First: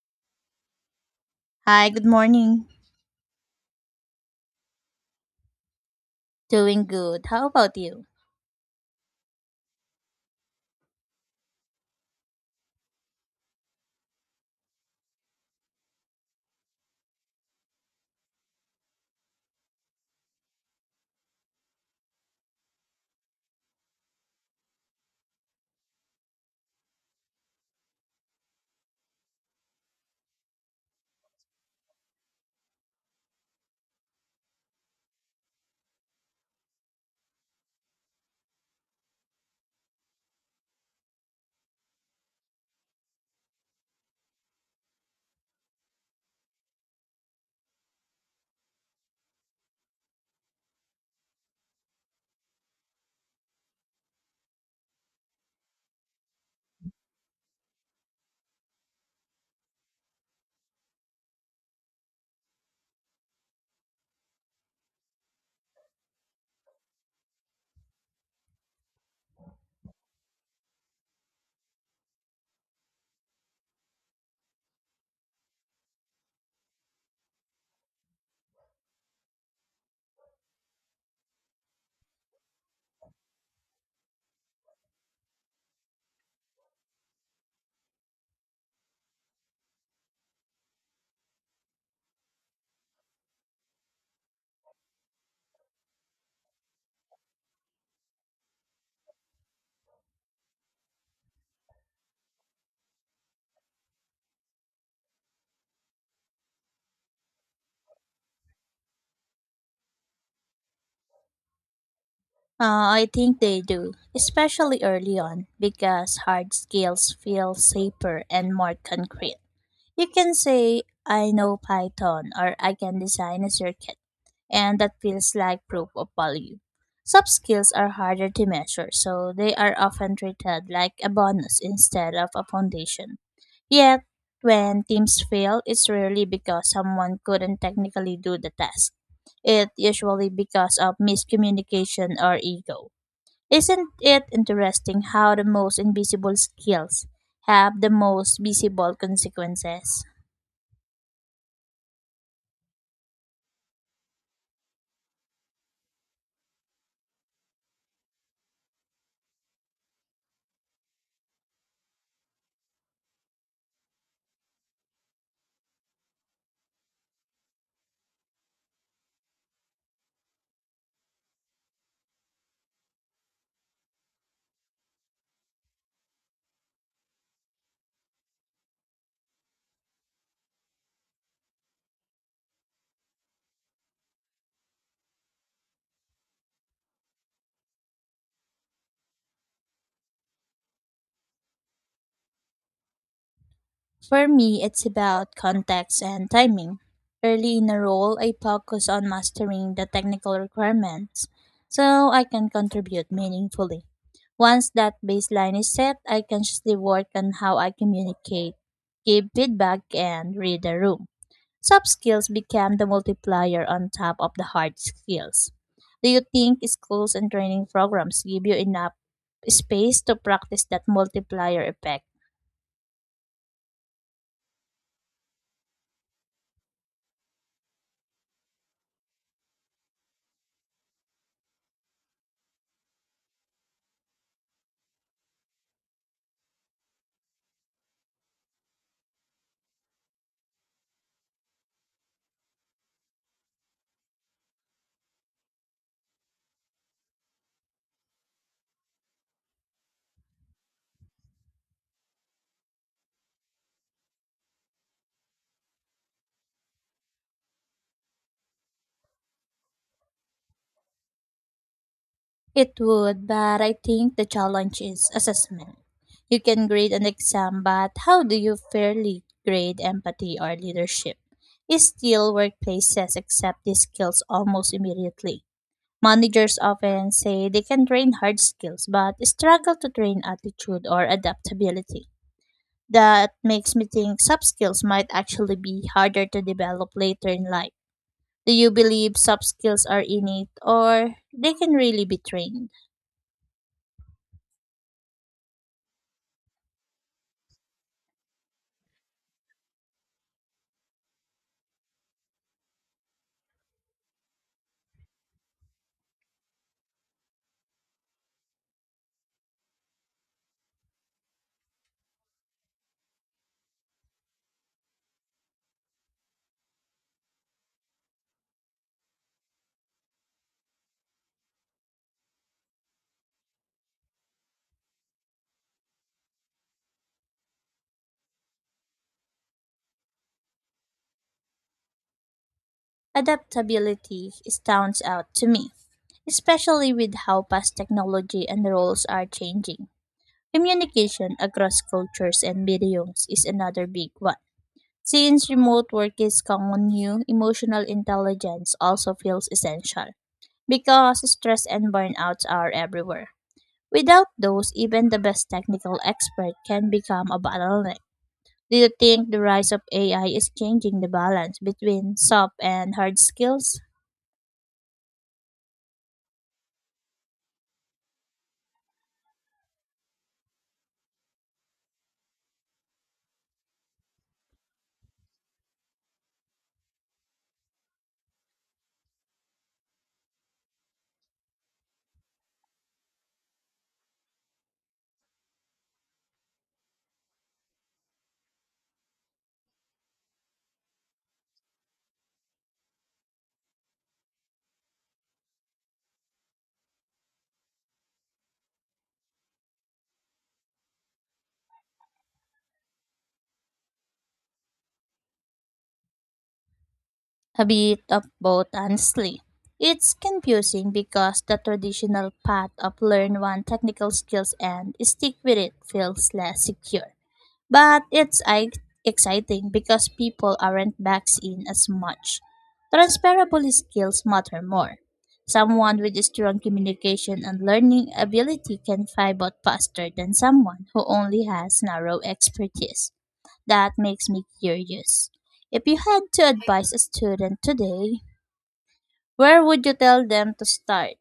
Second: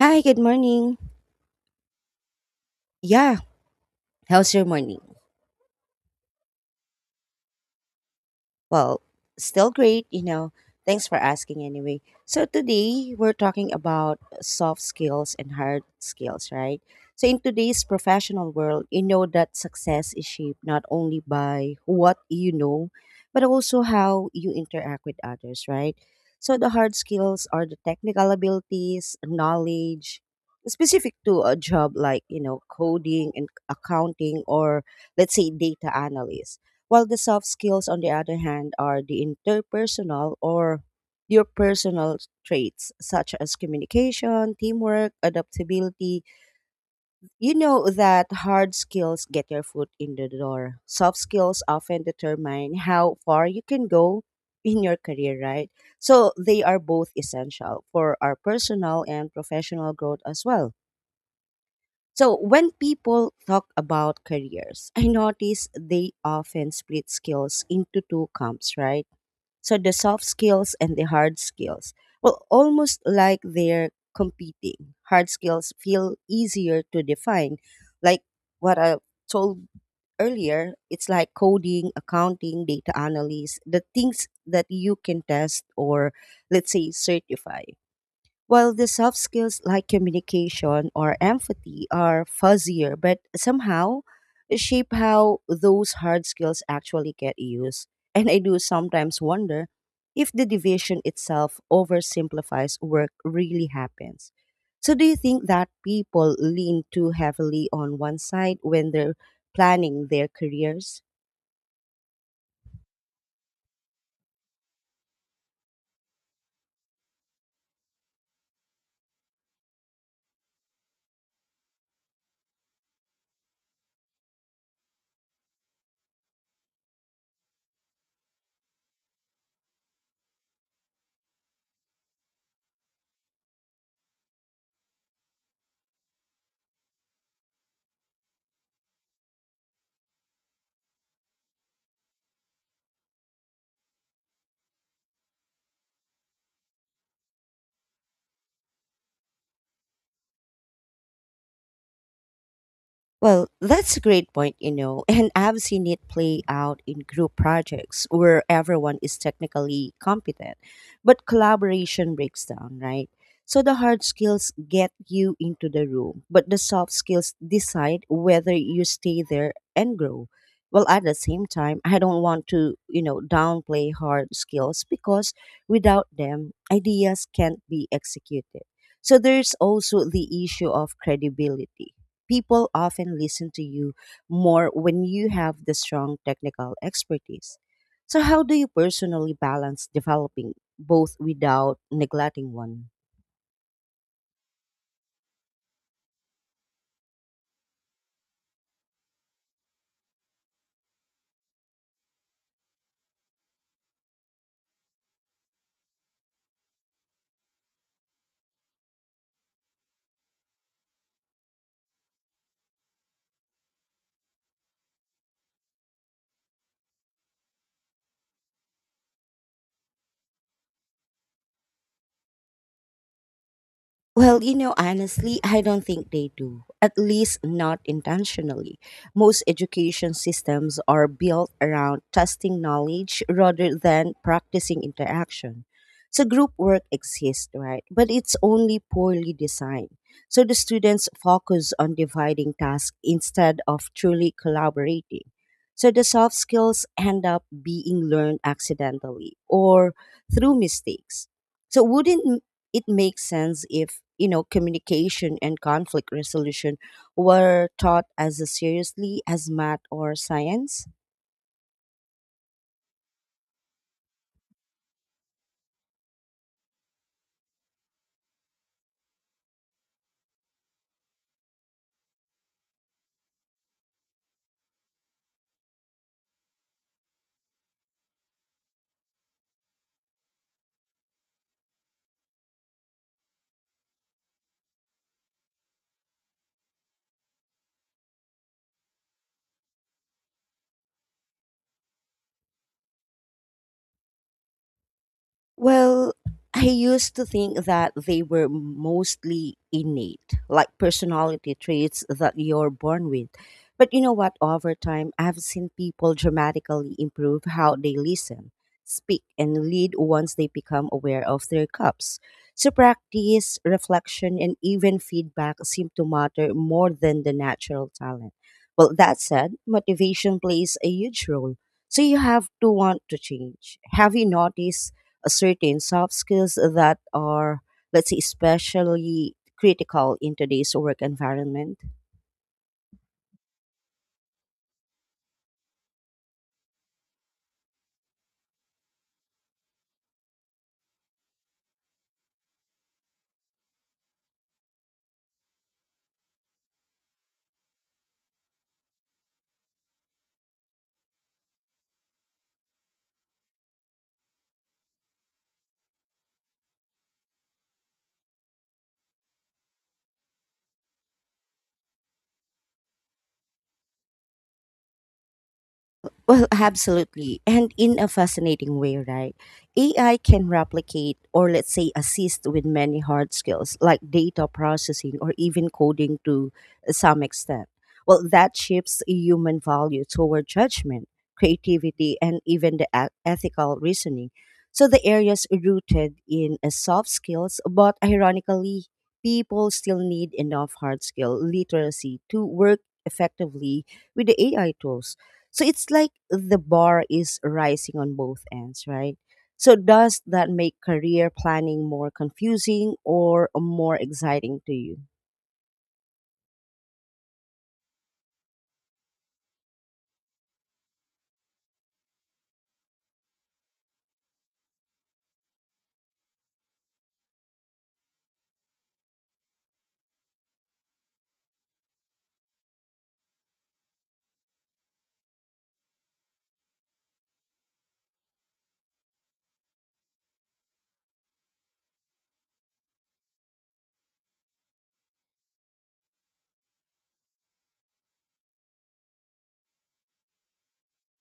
Hi, good morning. Hi, good morning. Yeah, how's your morning? Doing good. How about you? Well, still great, you know. Thanks for asking anyway. So today we're talking about soft skills and hard skills, right? So in today's professional world, you know that success is shaped not only by what you know, but also how you interact with others, right? So the hard skills are the technical abilities, knowledge specific to a job like, you know, coding and accounting or let's say data analyst while the soft skills, on the other hand, are the interpersonal or your personal traits such as communication, teamwork, adaptability. You know that hard skills get your foot in the door. Soft skills often determine how far you can go in your career, right? So they are both essential for our personal and professional growth as well. So when people talk about careers, I notice they often split skills into two camps, right? So the soft skills and the hard skills. Well, almost like they're competing. Hard skills feel easier to define. Like what I told earlier, it's like coding, accounting, data analysis, the things that you can test or let's say certify. While the soft skills like communication or empathy are fuzzier, but somehow shape how those hard skills actually get used. And I do sometimes wonder if the division itself oversimplifies work really happens. So, do you think that people lean too heavily on one side when they're planning their careers? I think they do, especially early on, because hard skills feel safer and more concrete. You can say, I know Python, or I can design a circuit, and that feels like proof of value. Soft skills are harder to measure, so they are often treated like a bonus instead of a foundation. Yet, when teams fail, it's rarely because someone couldn't technically do the task. It's usually because of miscommunication or ego. Isn't it interesting how the most invisible skills have the most visible consequences? Well, that's a great point, you know, and I've seen it play out in group projects where everyone is technically competent, but collaboration breaks down, right? So the hard skills get you into the room, but the soft skills decide whether you stay there and grow. Well, at the same time, I don't want to, you know, downplay hard skills because without them, ideas can't be executed. So there's also the issue of credibility people often listen to you more when you have the strong technical expertise. So, how do you personally balance developing both without neglecting one? For me, it's about context and timing. Early in a role, I focus on mastering the technical requirements so I can contribute meaningfully. Once that baseline is set, I consciously work on how I communicate, give feedback, and read the room. Soft skills become the multiplier on top of the hard skills. Do you think schools and training programs give you enough space to practice that multiplier effect? Well, you know, honestly, I don't think they do, at least not intentionally. Most education systems are built around testing knowledge rather than practicing interaction. So, group work exists, right? But it's only poorly designed. So, the students focus on dividing tasks instead of truly collaborating. So, the soft skills end up being learned accidentally or through mistakes. So wouldn't it makes sense if you know communication and conflict resolution were taught as seriously as math or science? It would, but I think the challenge is assessment. You can grade an exam, but how do you fairly grade empathy or leadership? Still, workplaces accept these skills almost immediately. Managers often say they can train hard skills, but struggle to train attitude or adaptability. That makes me think soft skills might actually be harder to develop later in life. Do you believe soft skills are innate or they can really be trained? Well, I used to think that they were mostly innate, like personality traits that you're born with. But you know what? Over time, I've seen people dramatically improve how they listen, speak, and lead once they become aware of their cups. So, practice, reflection, and even feedback seem to matter more than the natural talent. Well, that said, motivation plays a huge role. So, you have to want to change. Have you noticed a certain soft skills that are, let's say, especially critical in today's work environment? Adaptability stands out to me, especially with how fast technology and roles are changing. Communication across cultures and mediums is another big one. Since remote work is common new, emotional intelligence also feels essential because stress and burnouts are everywhere. Without those, even the best technical expert can become a bottleneck. Do you think the rise of AI is changing the balance between soft and hard skills? Well, absolutely. And in a fascinating way, right? AI can replicate or, let's say, assist with many hard skills like data processing or even coding to some extent. Well, that shifts human value toward judgment, creativity, and even the ethical reasoning. So the areas rooted in soft skills, but ironically, people still need enough hard skill literacy to work effectively with the AI tools so it's like the bar is rising on both ends, right? So does that make career planning more confusing or more exciting to you? A bit of both, honestly. It's confusing because the traditional path of learn one technical skills and stick with it feels less secure. But it's I- Exciting because people aren't backs in as much. Transferable skills matter more. Someone with strong communication and learning ability can find out faster than someone who only has narrow expertise. That makes me curious. If you had to advise a student today, where would you tell them to start?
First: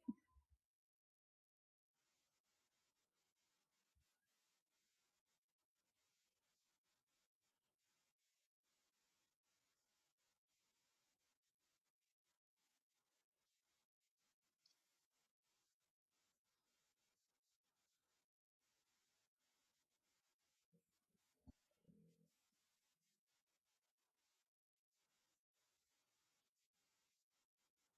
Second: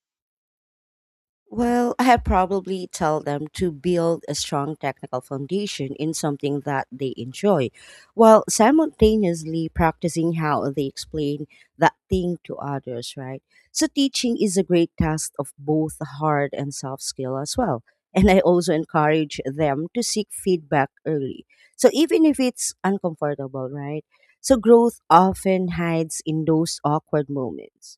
Well, I have probably tell them to build a strong technical foundation in something that they enjoy, while simultaneously practicing how they explain that thing to others, right? So teaching is a great test of both hard and soft skill as well. And I also encourage them to seek feedback early. So even if it's uncomfortable, right? So growth often hides in those awkward moments.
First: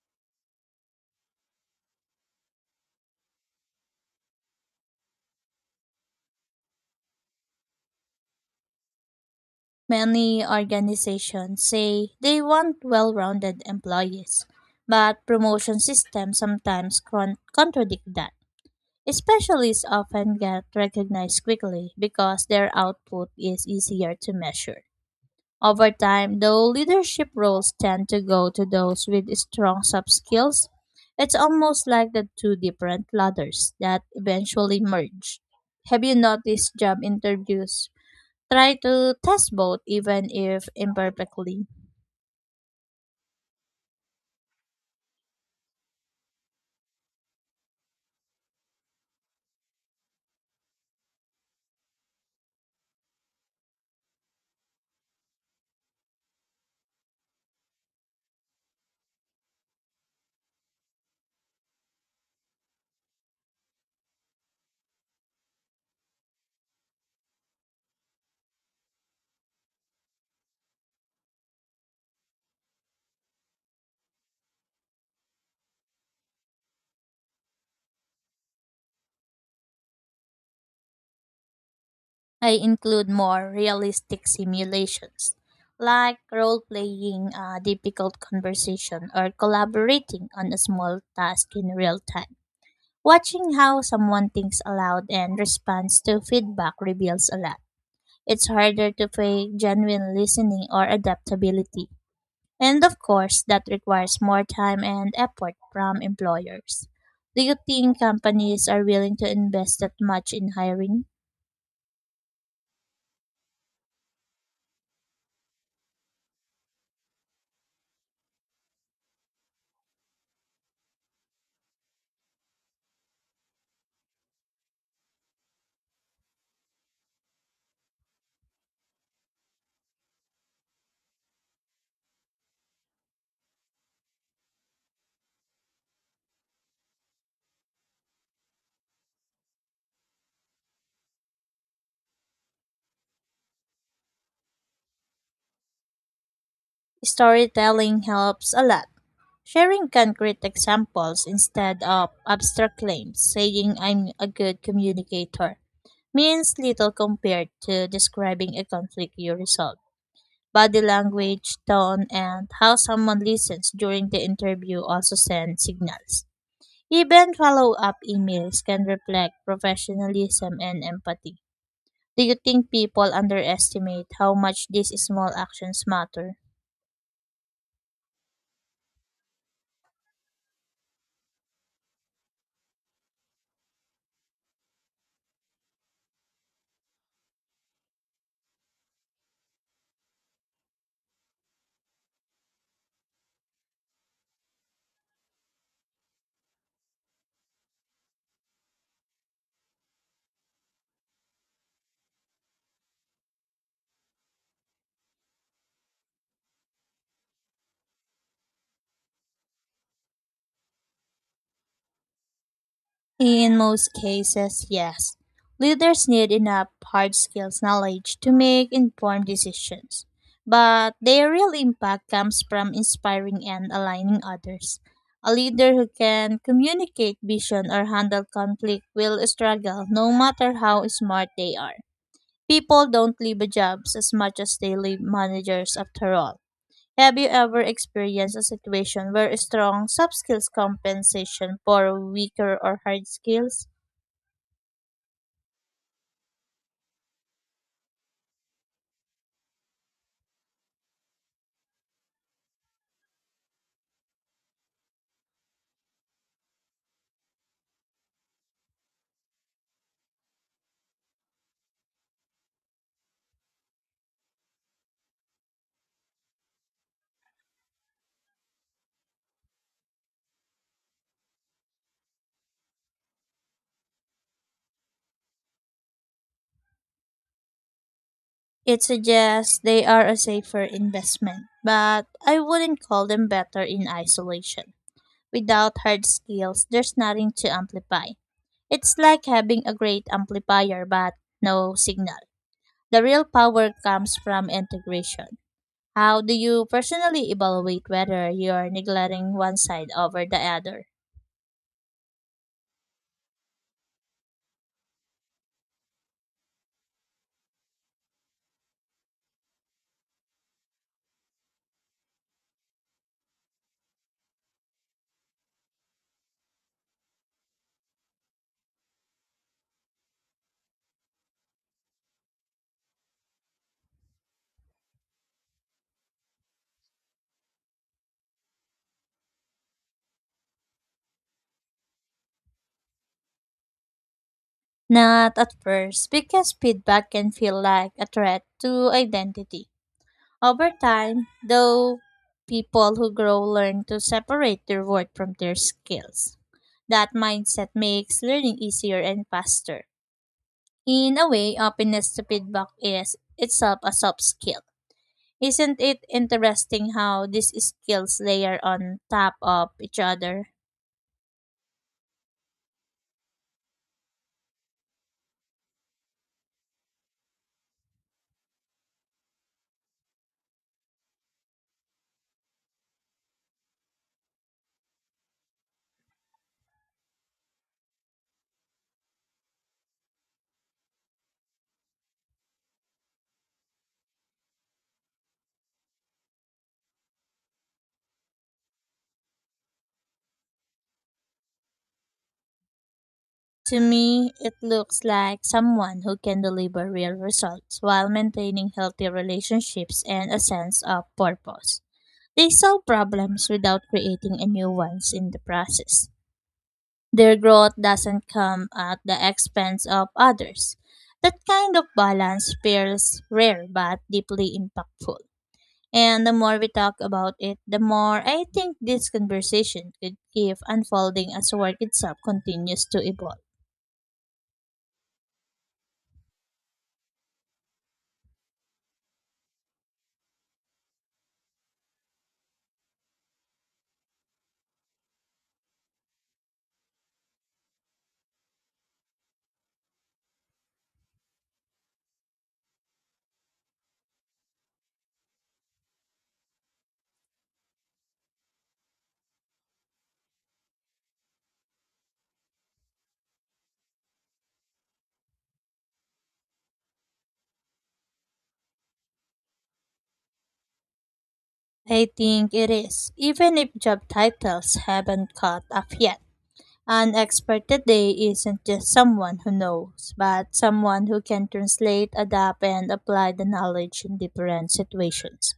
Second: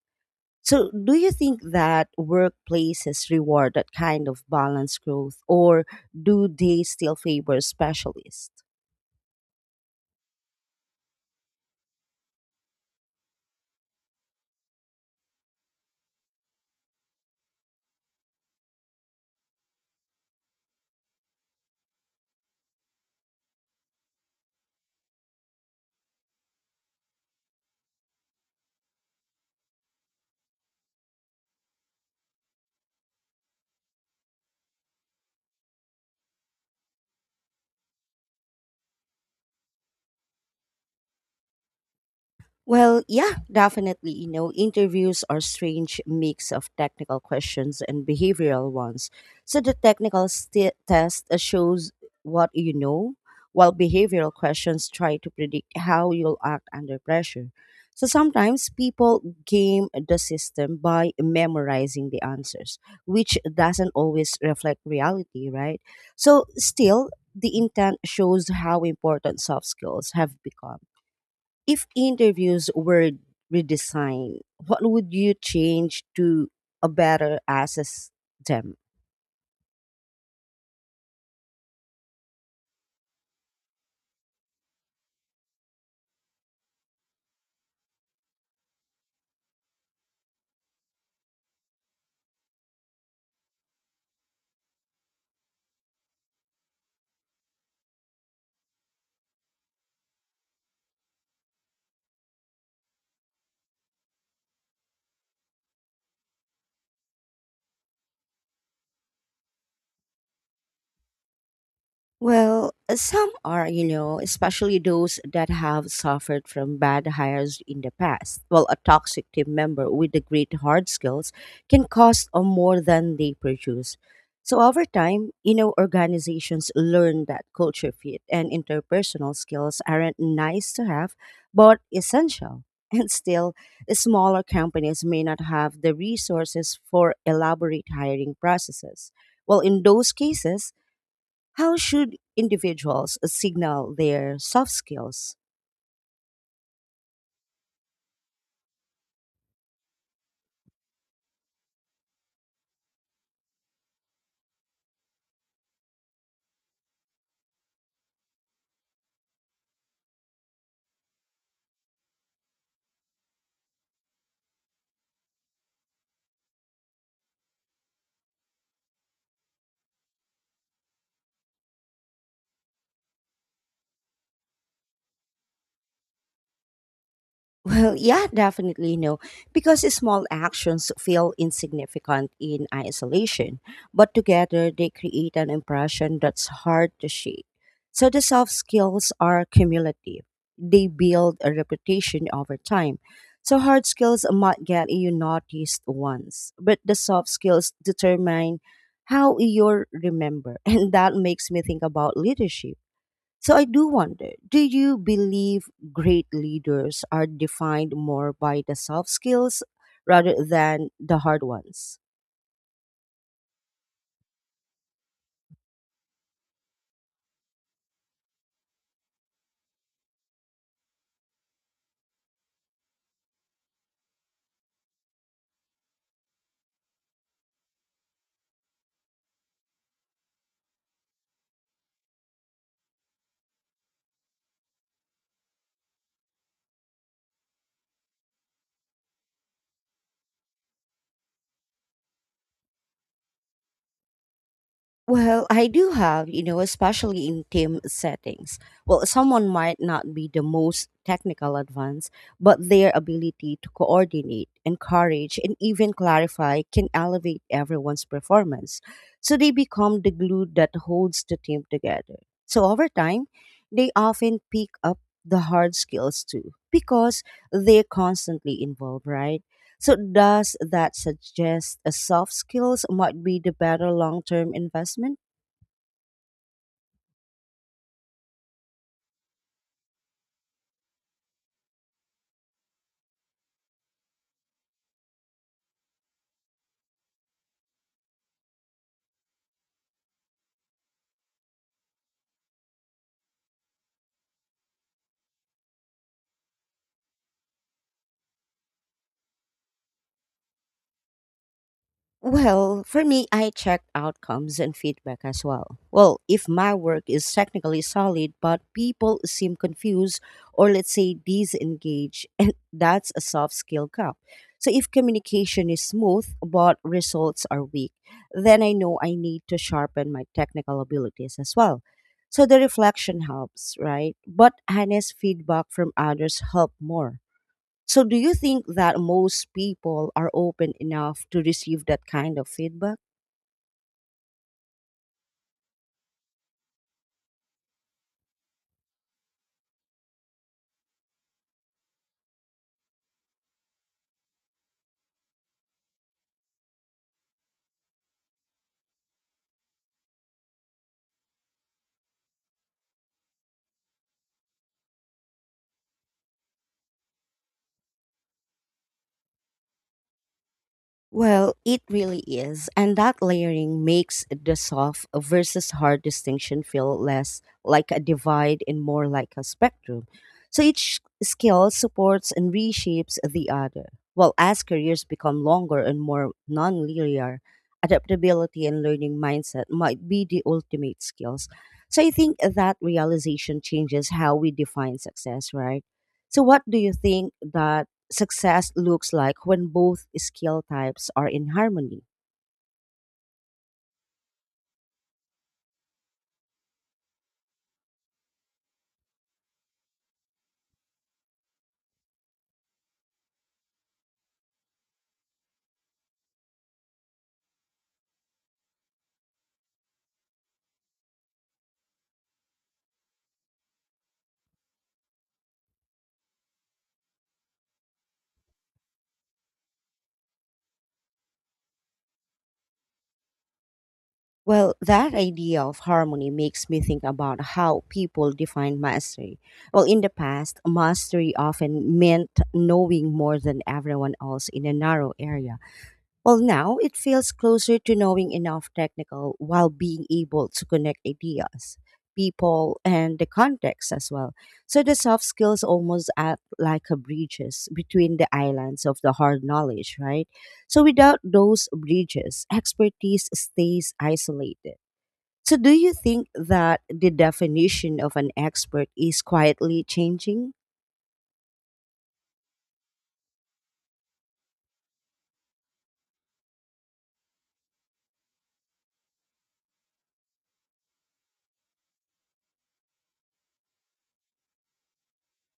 So, do you think that workplaces reward that kind of balanced growth, or do they still favor specialists? Many organizations say they want well rounded employees, but promotion systems sometimes contradict that. Specialists often get recognized quickly because their output is easier to measure. Over time, though leadership roles tend to go to those with strong soft skills, it's almost like the two different ladders that eventually merge. Have you noticed job interviews try to test both even if imperfectly? Well, yeah, definitely. You know, interviews are strange mix of technical questions and behavioral ones. So the technical sti test shows what you know, while behavioral questions try to predict how you'll act under pressure. So sometimes people game the system by memorizing the answers, which doesn't always reflect reality, right? So still, the intent shows how important soft skills have become. If interviews were redesigned, what would you change to a better assess them? I include more realistic simulations, like role playing a difficult conversation or collaborating on a small task in real time. Watching how someone thinks aloud and responds to feedback reveals a lot. It's harder to fake genuine listening or adaptability. And of course, that requires more time and effort from employers. Do you think companies are willing to invest that much in hiring? Well, some are, you know, especially those that have suffered from bad hires in the past. Well, a toxic team member with the great hard skills can cost more than they produce. So over time, you know, organizations learn that culture fit and interpersonal skills aren't nice to have, but essential. And still, smaller companies may not have the resources for elaborate hiring processes. Well, in those cases, how should individuals signal their soft skills? Storytelling helps a lot. Sharing concrete examples instead of abstract claims, saying I'm a good communicator, means little compared to describing a conflict you resolve. Body language, tone, and how someone listens during the interview also send signals. Even follow up emails can reflect professionalism and empathy. Do you think people underestimate how much these small actions matter? Well, yeah, definitely no, because small actions feel insignificant in isolation, but together they create an impression that's hard to shake. So the soft skills are cumulative. They build a reputation over time. So hard skills might get you noticed once, but the soft skills determine how you're remembered. And that makes me think about leadership. So I do wonder, do you believe great leaders are defined more by the soft skills rather than the hard ones? In most cases, yes. Leaders need enough hard skills knowledge to make informed decisions, but their real impact comes from inspiring and aligning others. A leader who can communicate vision or handle conflict will struggle no matter how smart they are. People don't leave jobs as much as they leave managers after all. Have you ever experienced a situation where strong soft skills compensation for weaker or hard skills? Well, I do have, you know, especially in team settings. Well, someone might not be the most technical advanced, but their ability to coordinate, encourage, and even clarify can elevate everyone's performance. So they become the glue that holds the team together. So over time, they often pick up the hard skills too because they're constantly involved, right? So does that suggest a soft skills might be the better long-term investment? It suggests they are a safer investment, but I wouldn't call them better in isolation. Without hard skills, there's nothing to amplify. It's like having a great amplifier but no signal. The real power comes from integration. How do you personally evaluate whether you're neglecting one side over the other? Well, for me, I check outcomes and feedback as well. Well, if my work is technically solid, but people seem confused or let's say disengaged, and that's a soft skill gap. So if communication is smooth, but results are weak, then I know I need to sharpen my technical abilities as well. So the reflection helps, right? But honest feedback from others help more. So do you think that most people are open enough to receive that kind of feedback? Not at first, because feedback can feel like a threat to identity. Over time, though, people who grow learn to separate their work from their skills. That mindset makes learning easier and faster. In a way, openness to feedback is itself a soft skill. Isn't it interesting how these skills layer on top of each other? Well, it really is. And that layering makes the soft versus hard distinction feel less like a divide and more like a spectrum. So each skill supports and reshapes the other. While as careers become longer and more non linear, adaptability and learning mindset might be the ultimate skills. So I think that realization changes how we define success, right? So, what do you think that success looks like when both skill types are in harmony? To me, it looks like someone who can deliver real results while maintaining healthy relationships and a sense of purpose. They solve problems without creating a new ones in the process. Their growth doesn't come at the expense of others. That kind of balance feels rare but deeply impactful. And the more we talk about it, the more I think this conversation could keep unfolding as work itself continues to evolve. Well, that idea of harmony makes me think about how people define mastery. Well, in the past, mastery often meant knowing more than everyone else in a narrow area. Well, now it feels closer to knowing enough technical while being able to connect ideas, people, and the context as well. So the soft skills almost act like a bridges between the islands of the hard knowledge, right? So without those bridges, expertise stays isolated. So do you think that the definition of an expert is quietly changing? I think it is, even if job titles haven't caught up yet. An expert today isn't just someone who knows, but someone who can translate, adapt, and apply the knowledge in different situations.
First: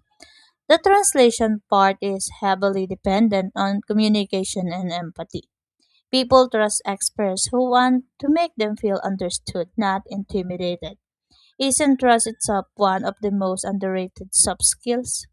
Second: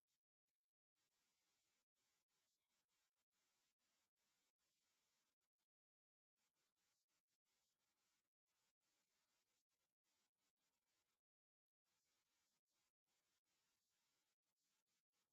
The translation part is heavily dependent on communication and empathy. People trust experts who want to make them feel understood, not intimidated. Isn't trust itself one of the most underrated soft skills?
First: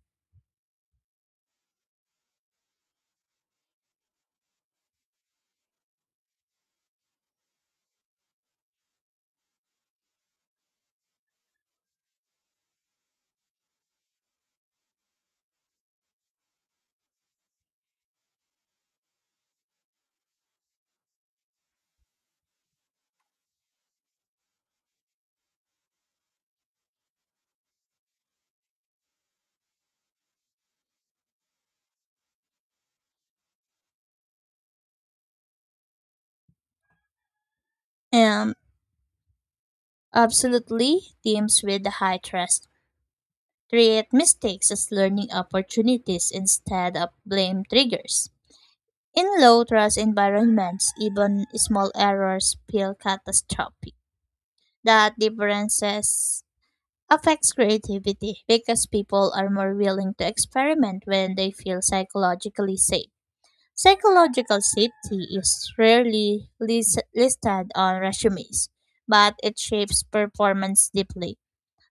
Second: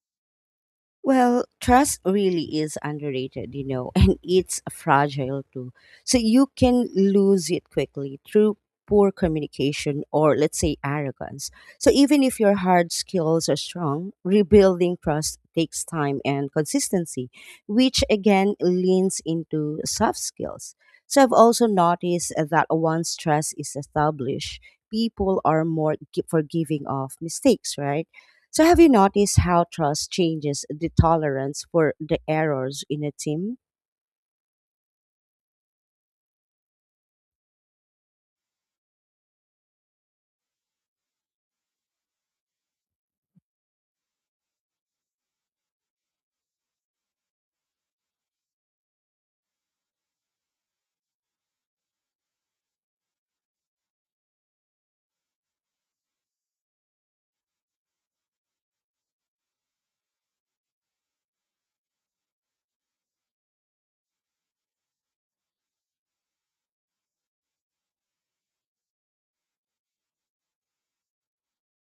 Well, trust really is underrated, you know, and it's fragile too. So you can lose it quickly through poor communication or, let's say, arrogance. So even if your hard skills are strong, rebuilding trust takes time and consistency, which again leans into soft skills. So I've also noticed that once trust is established, people are more forgiving of mistakes, right? So, have you noticed how trust changes the tolerance for the errors in a team? Um, Absolutely, teams with high trust treat mistakes as learning opportunities instead of blame triggers. In low trust environments, even small errors feel catastrophic. That differences affects creativity because people are more willing to experiment when they feel psychologically safe. Psychological safety is rarely listed on resumes, but it shapes performance deeply.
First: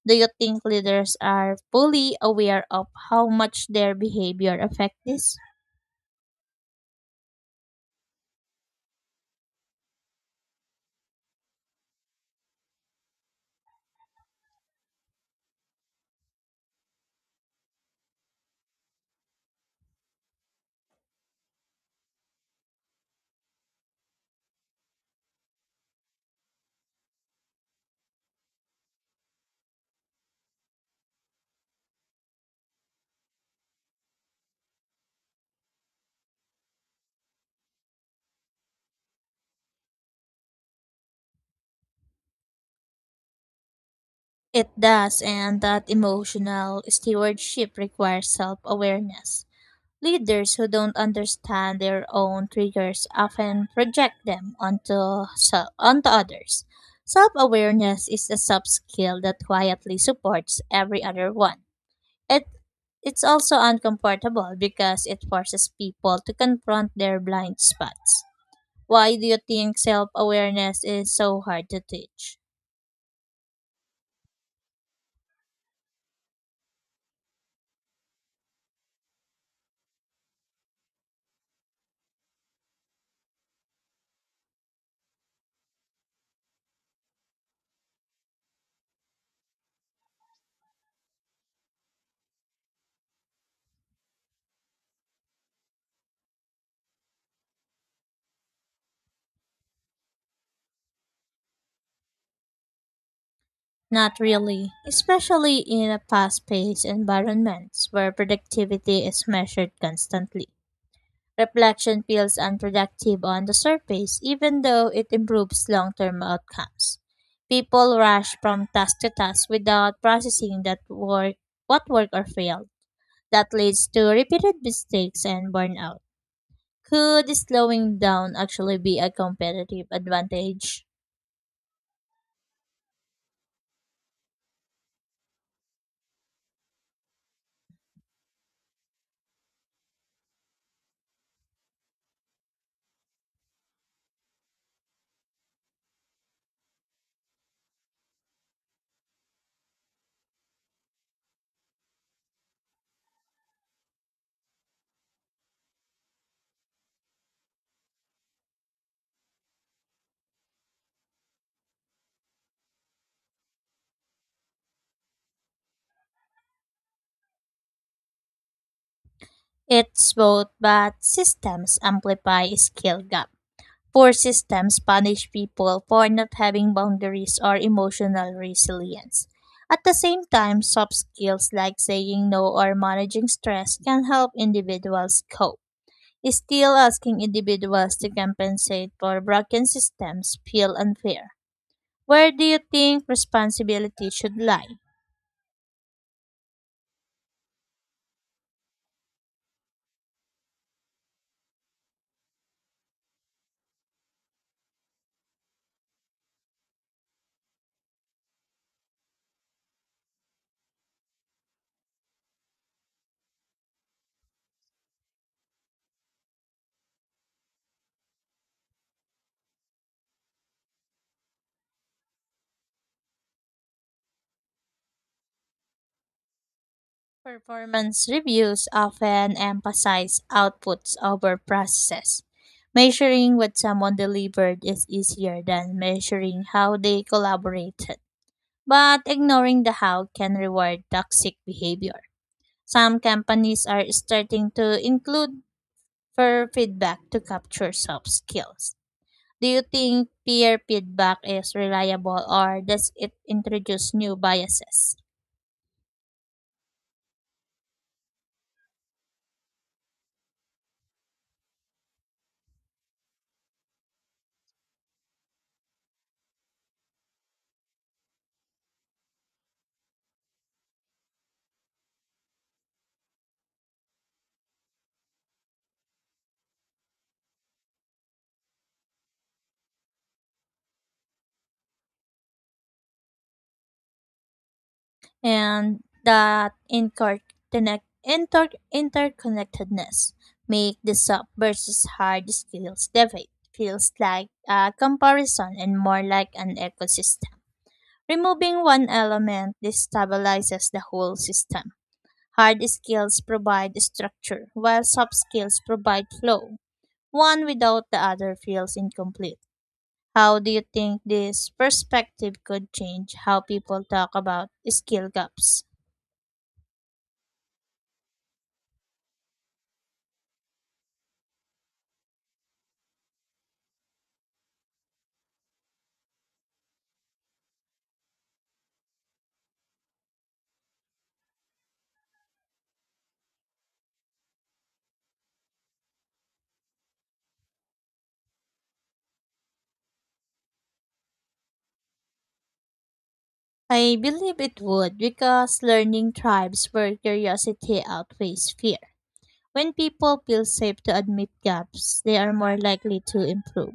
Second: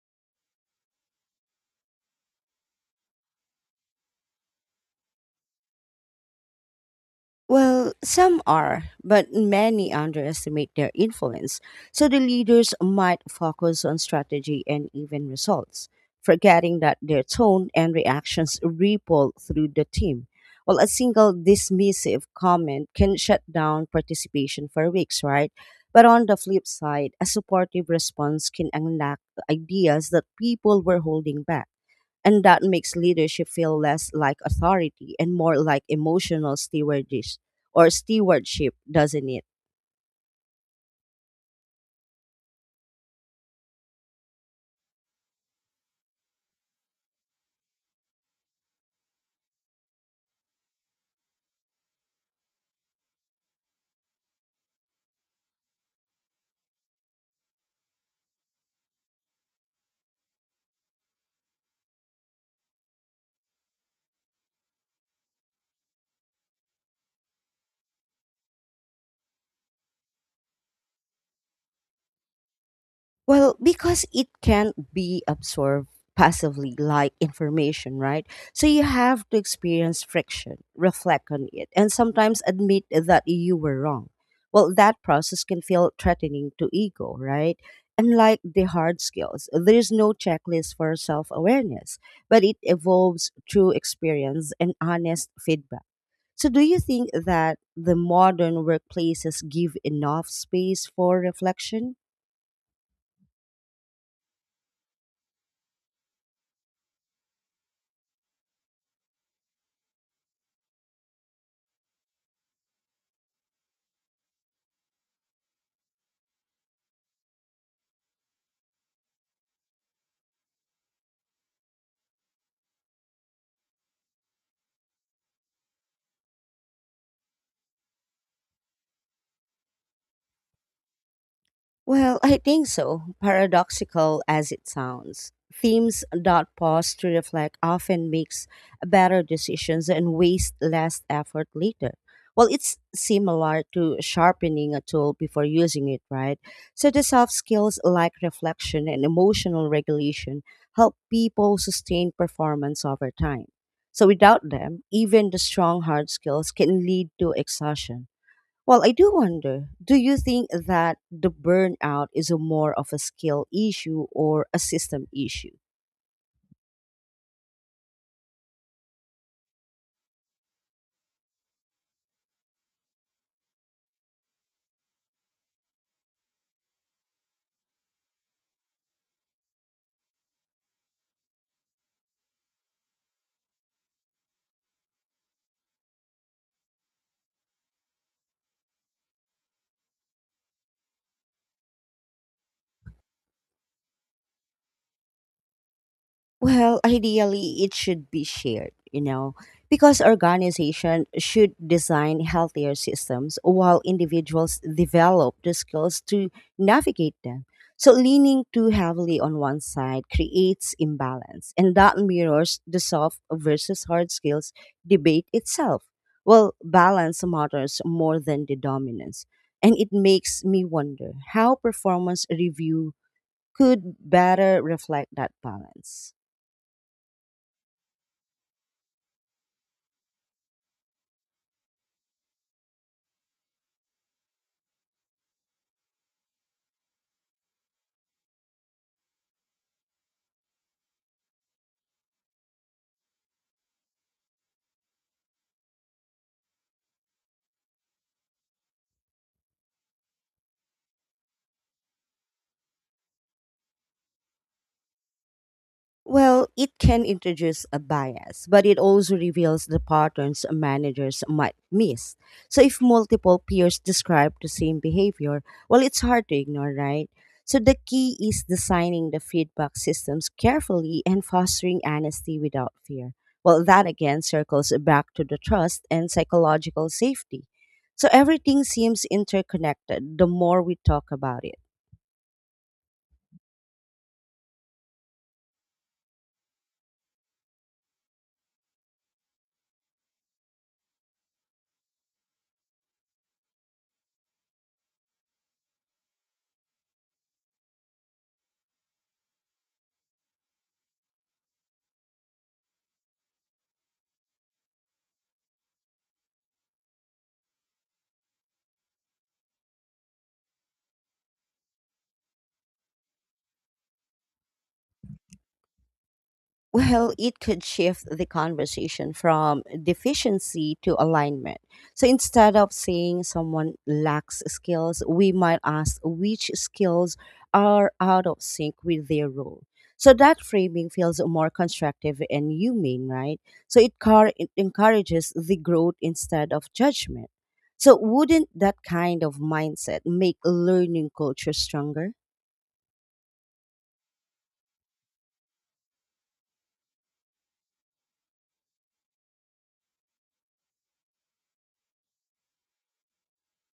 Do you think leaders are fully aware of how much their behavior affects this? Well, some are, but many underestimate their influence. So, the leaders might focus on strategy and even results, forgetting that their tone and reactions ripple through the team. Well, a single dismissive comment can shut down participation for weeks, right? But on the flip side, a supportive response can unlock ideas that people were holding back. And that makes leadership feel less like authority and more like emotional stewardship or stewardship, doesn't it? It does, and that emotional stewardship requires self awareness. Leaders who don't understand their own triggers often project them onto others. Self awareness is a soft skill that quietly supports every other one. It it's also uncomfortable because it forces people to confront their blind spots. Why do you think self awareness is so hard to teach? Well, because it can't be absorbed passively like information, right? So you have to experience friction, reflect on it, and sometimes admit that you were wrong. Well, that process can feel threatening to ego, right? Unlike the hard skills, there's no checklist for self awareness, but it evolves through experience and honest feedback. So, do you think that the modern workplaces give enough space for reflection? Not really, especially in a fast paced environment where productivity is measured constantly. Reflection feels unproductive on the surface, even though it improves long term outcomes. People rush from task to task without processing that work, what worked or failed. That leads to repeated mistakes and burnout. Could slowing down actually be a competitive advantage? Well, I think so, paradoxical as it sounds. Themes that pause to reflect often makes better decisions and waste less effort later. Well, it's similar to sharpening a tool before using it, right? So the soft skills like reflection and emotional regulation help people sustain performance over time. So without them, even the strong hard skills can lead to exhaustion. Well, I do wonder, do you think that the burnout is a more of a skill issue or a system issue? It's both, but systems amplify skill gap. Poor systems punish people for not having boundaries or emotional resilience. At the same time, soft skills like saying no or managing stress can help individuals cope. Still, asking individuals to compensate for broken systems feel unfair. Where do you think responsibility should lie? Well, ideally, it should be shared, you know, because organization should design healthier systems while individuals develop the skills to navigate them. So, leaning too heavily on one side creates imbalance, and that mirrors the soft versus hard skills debate itself. Well, balance matters more than the dominance, and it makes me wonder how performance review could better reflect that balance. Performance reviews often emphasize outputs over processes. Measuring what someone delivered is easier than measuring how they collaborated. But ignoring the how can reward toxic behavior. Some companies are starting to include peer feedback to capture soft skills. Do you think peer feedback is reliable or does it introduce new biases? Well, it can introduce a bias, but it also reveals the patterns managers might miss. So, if multiple peers describe the same behavior, well, it's hard to ignore, right? So, the key is designing the feedback systems carefully and fostering honesty without fear. Well, that again circles back to the trust and psychological safety. So, everything seems interconnected the more we talk about it. And that interconnectedness make the soft versus hard skills debate feels like a comparison and more like an ecosystem. Removing one element destabilizes the whole system. Hard skills provide structure, while soft skills provide flow. One without the other feels incomplete. How do you think this perspective could change how people talk about skill gaps? Well, it could shift the conversation from deficiency to alignment. So instead of saying someone lacks skills, we might ask which skills are out of sync with their role. So that framing feels more constructive and humane, right? So it encourages the growth instead of judgment. So wouldn't that kind of mindset make learning culture stronger? I believe it would because learning thrives where curiosity outweighs fear. When people feel safe to admit gaps, they are more likely to improve.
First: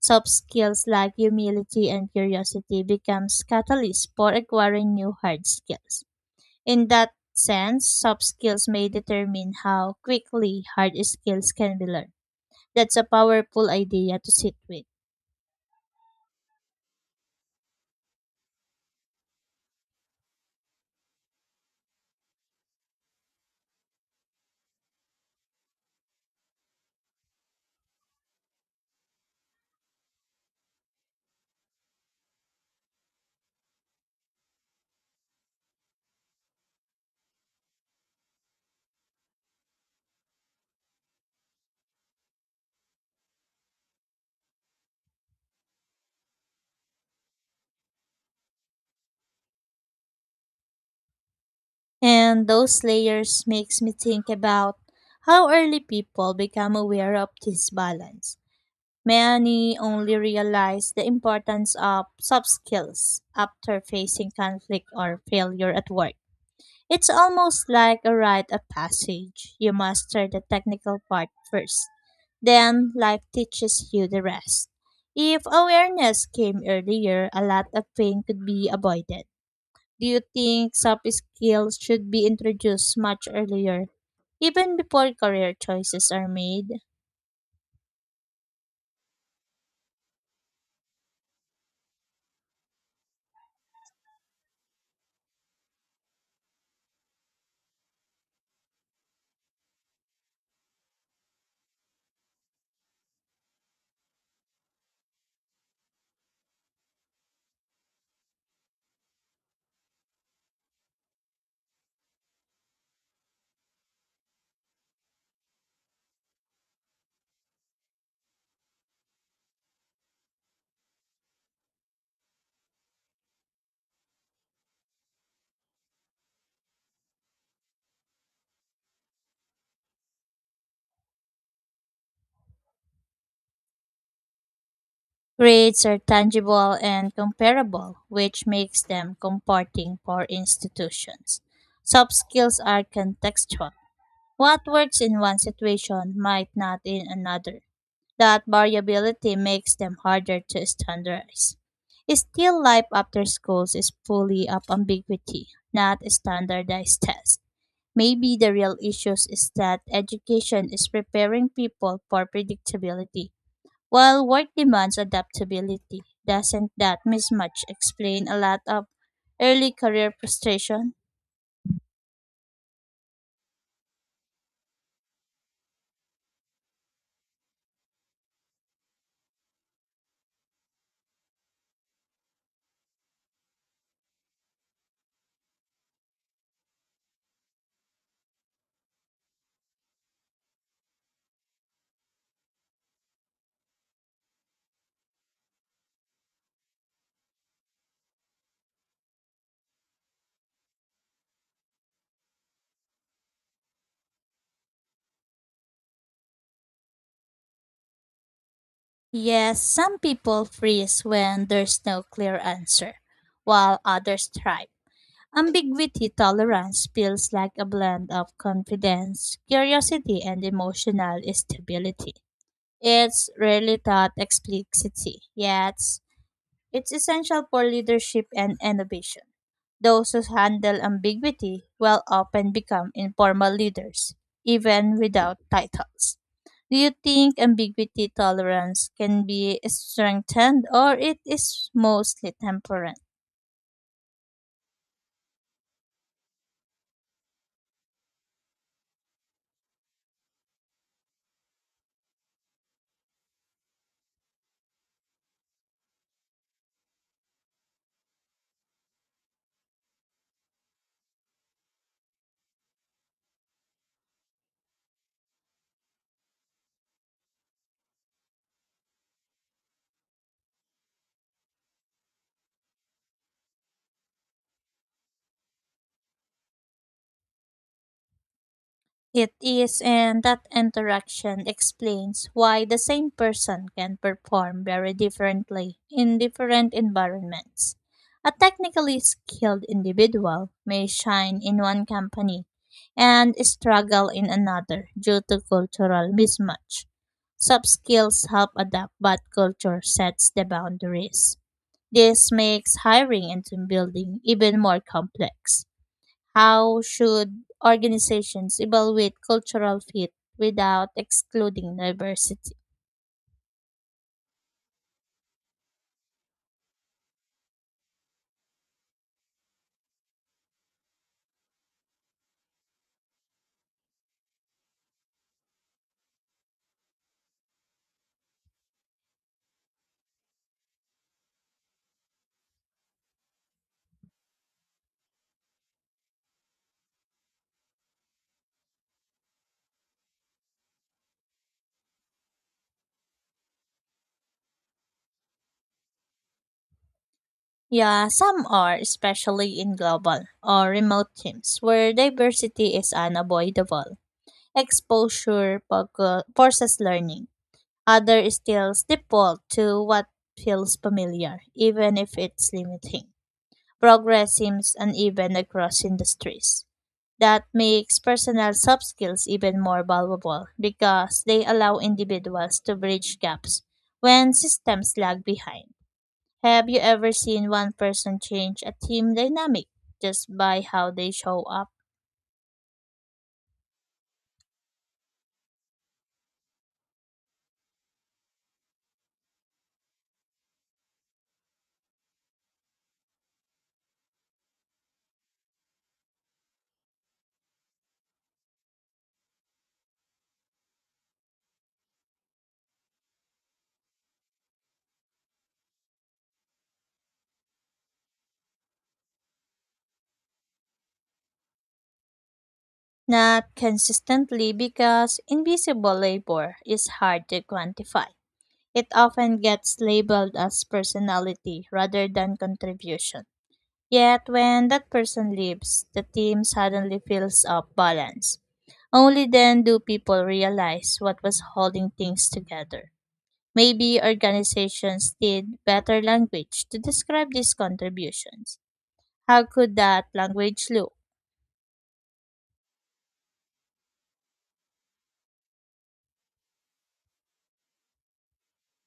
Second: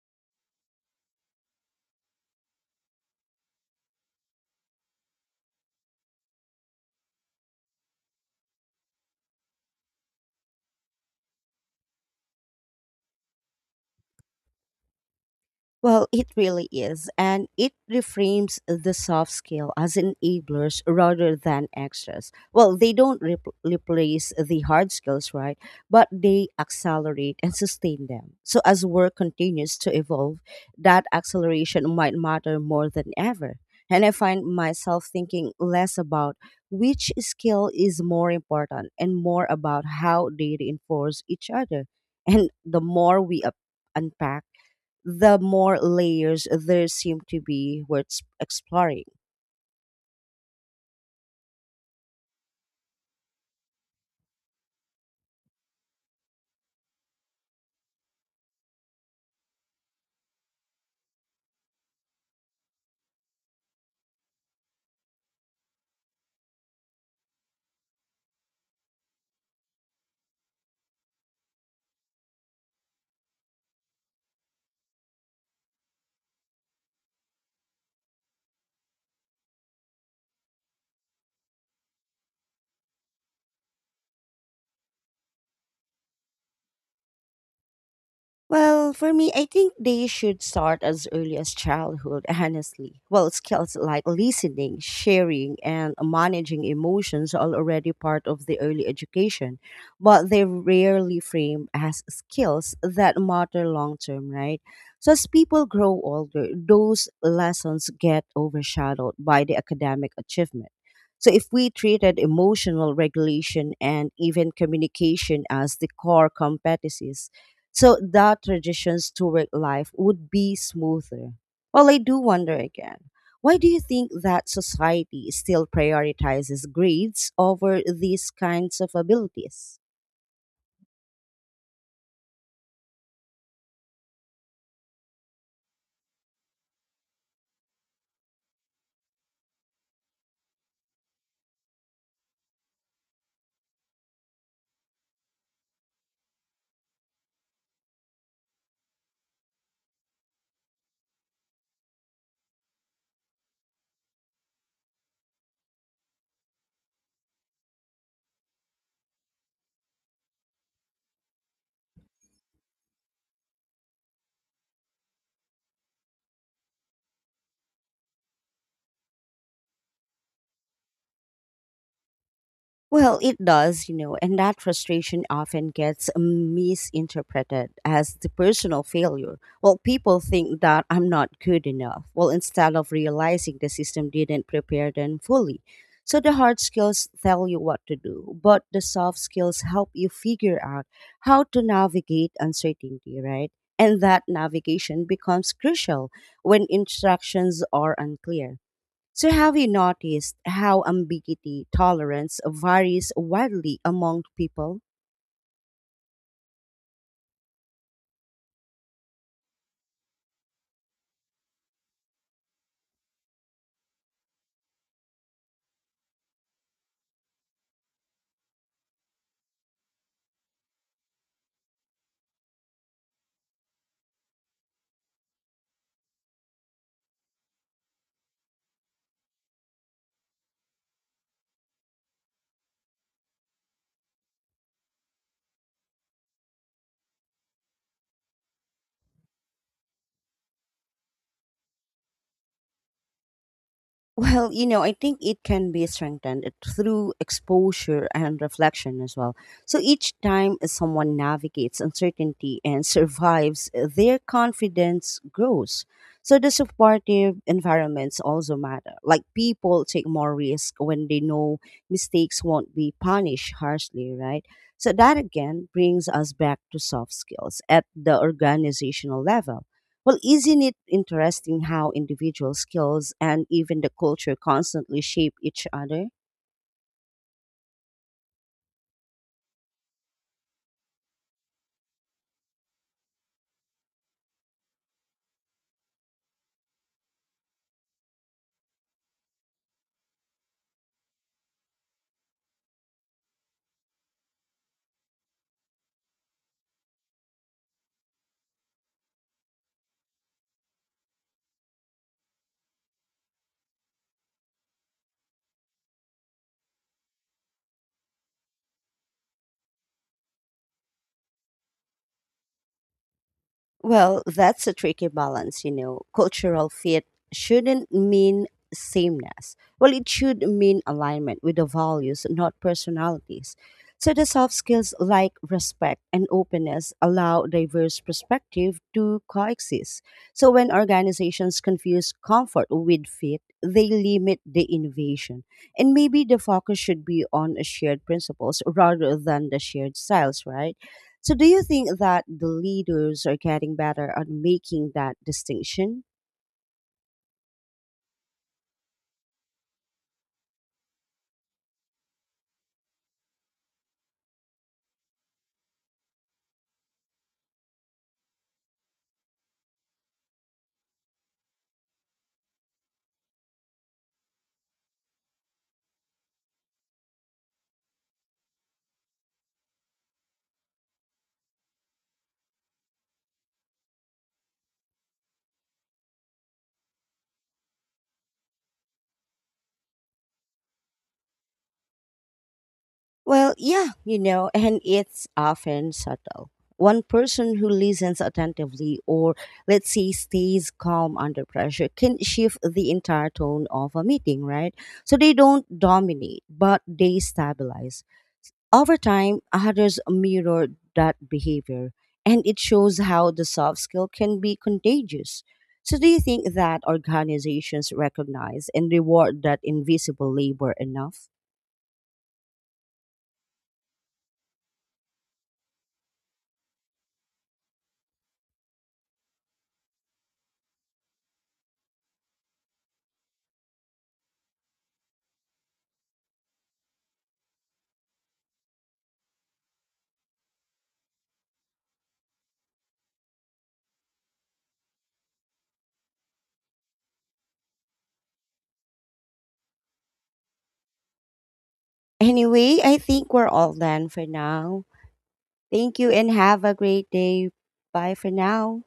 Soft skills like humility and curiosity becomes catalysts for acquiring new hard skills. In that sense, soft skills may determine how quickly hard skills can be learned. That's a powerful idea to sit with. Well, it really is. And it reframes the soft skill as enablers rather than extras. Well, they don't replace the hard skills, right? But they accelerate and sustain them. So as work continues to evolve, that acceleration might matter more than ever. And I find myself thinking less about which skill is more important and more about how they reinforce each other. And the more we unpack, the more layers there seem to be worth exploring. And those layers makes me think about how early people become aware of this balance. Many only realize the importance of soft skills after facing conflict or failure at work. It's almost like a rite of passage. You master the technical part first, then life teaches you the rest. If awareness came earlier, a lot of pain could be avoided. Do you think soft skills should be introduced much earlier, even before career choices are made? Well, for me, I think they should start as early as childhood, honestly. Well, skills like listening, sharing, and managing emotions are already part of the early education, but they're rarely framed as skills that matter long term, right? So, as people grow older, those lessons get overshadowed by the academic achievement. So, if we treated emotional regulation and even communication as the core competencies, so the transitions to work life would be smoother. Well, I do wonder again. Why do you think that society still prioritizes grades over these kinds of abilities? Grades are tangible and comparable, which makes them comforting for institutions. Soft skills are contextual. What works in one situation might not in another. That variability makes them harder to standardize. Still life after schools is fully of ambiguity, not standardized tests. Maybe the real issues is that education is preparing people for predictability, while work demands adaptability. Doesn't that mismatch explain a lot of early career frustration? Well, it does, you know, and that frustration often gets misinterpreted as the personal failure. Well, people think that I'm not good enough. Well, instead of realizing the system didn't prepare them fully. So the hard skills tell you what to do, but the soft skills help you figure out how to navigate uncertainty, right? And that navigation becomes crucial when instructions are unclear. So, have you noticed how ambiguity tolerance varies widely among people? Yes, some people freeze when there's no clear answer, while others thrive. Ambiguity tolerance feels like a blend of confidence, curiosity, and emotional stability. It's rarely taught explicitly, yet it's essential for leadership and innovation. Those who handle ambiguity will often become informal leaders, even without titles. Do you think ambiguity tolerance can be strengthened or it is mostly temporary? Well, you know, I think it can be strengthened through exposure and reflection as well. So each time someone navigates uncertainty and survives, their confidence grows. So the supportive environments also matter. Like people take more risk when they know mistakes won't be punished harshly, right? So that again brings us back to soft skills at the organizational level. Well, isn't it interesting how individual skills and even the culture constantly shape each other? It is, and that interaction explains why the same person can perform very differently in different environments. A technically skilled individual may shine in one company and struggle in another due to cultural mismatch. Soft skills help adapt, but culture sets the boundaries. This makes hiring and team building even more complex. How should organizations evaluate cultural fit without excluding diversity? Well, that's a tricky balance, you know. Cultural fit shouldn't mean sameness. Well, it should mean alignment with the values, not personalities. So the soft skills like respect and openness allow diverse perspective to coexist. So when organizations confuse comfort with fit, they limit the innovation. And maybe the focus should be on shared principles rather than the shared styles, right? So, do you think that the leaders are getting better at making that distinction? Yeah, some are, especially in global or remote teams where diversity is unavoidable. Exposure forces learning. Other still default to what feels familiar, even if it's limiting. Progress seems uneven across industries. That makes personal soft skills even more valuable because they allow individuals to bridge gaps when systems lag behind. Have you ever seen one person change a team dynamic just by how they show up? Well, yeah, you know, and it's often subtle. One person who listens attentively or, let's say, stays calm under pressure can shift the entire tone of a meeting, right? So they don't dominate, but they stabilize. Over time, others mirror that behavior, and it shows how the soft skill can be contagious. So, do you think that organizations recognize and reward that invisible labor enough? Not consistently because invisible labor is hard to quantify. It often gets labeled as personality rather than contribution. Yet when that person leaves, the team suddenly feels off balance. Only then do people realize what was holding things together. Maybe organizations need better language to describe these contributions. How could that language look? Anyway, I think we're all done for now. Thank you and have a great day. Bye for now.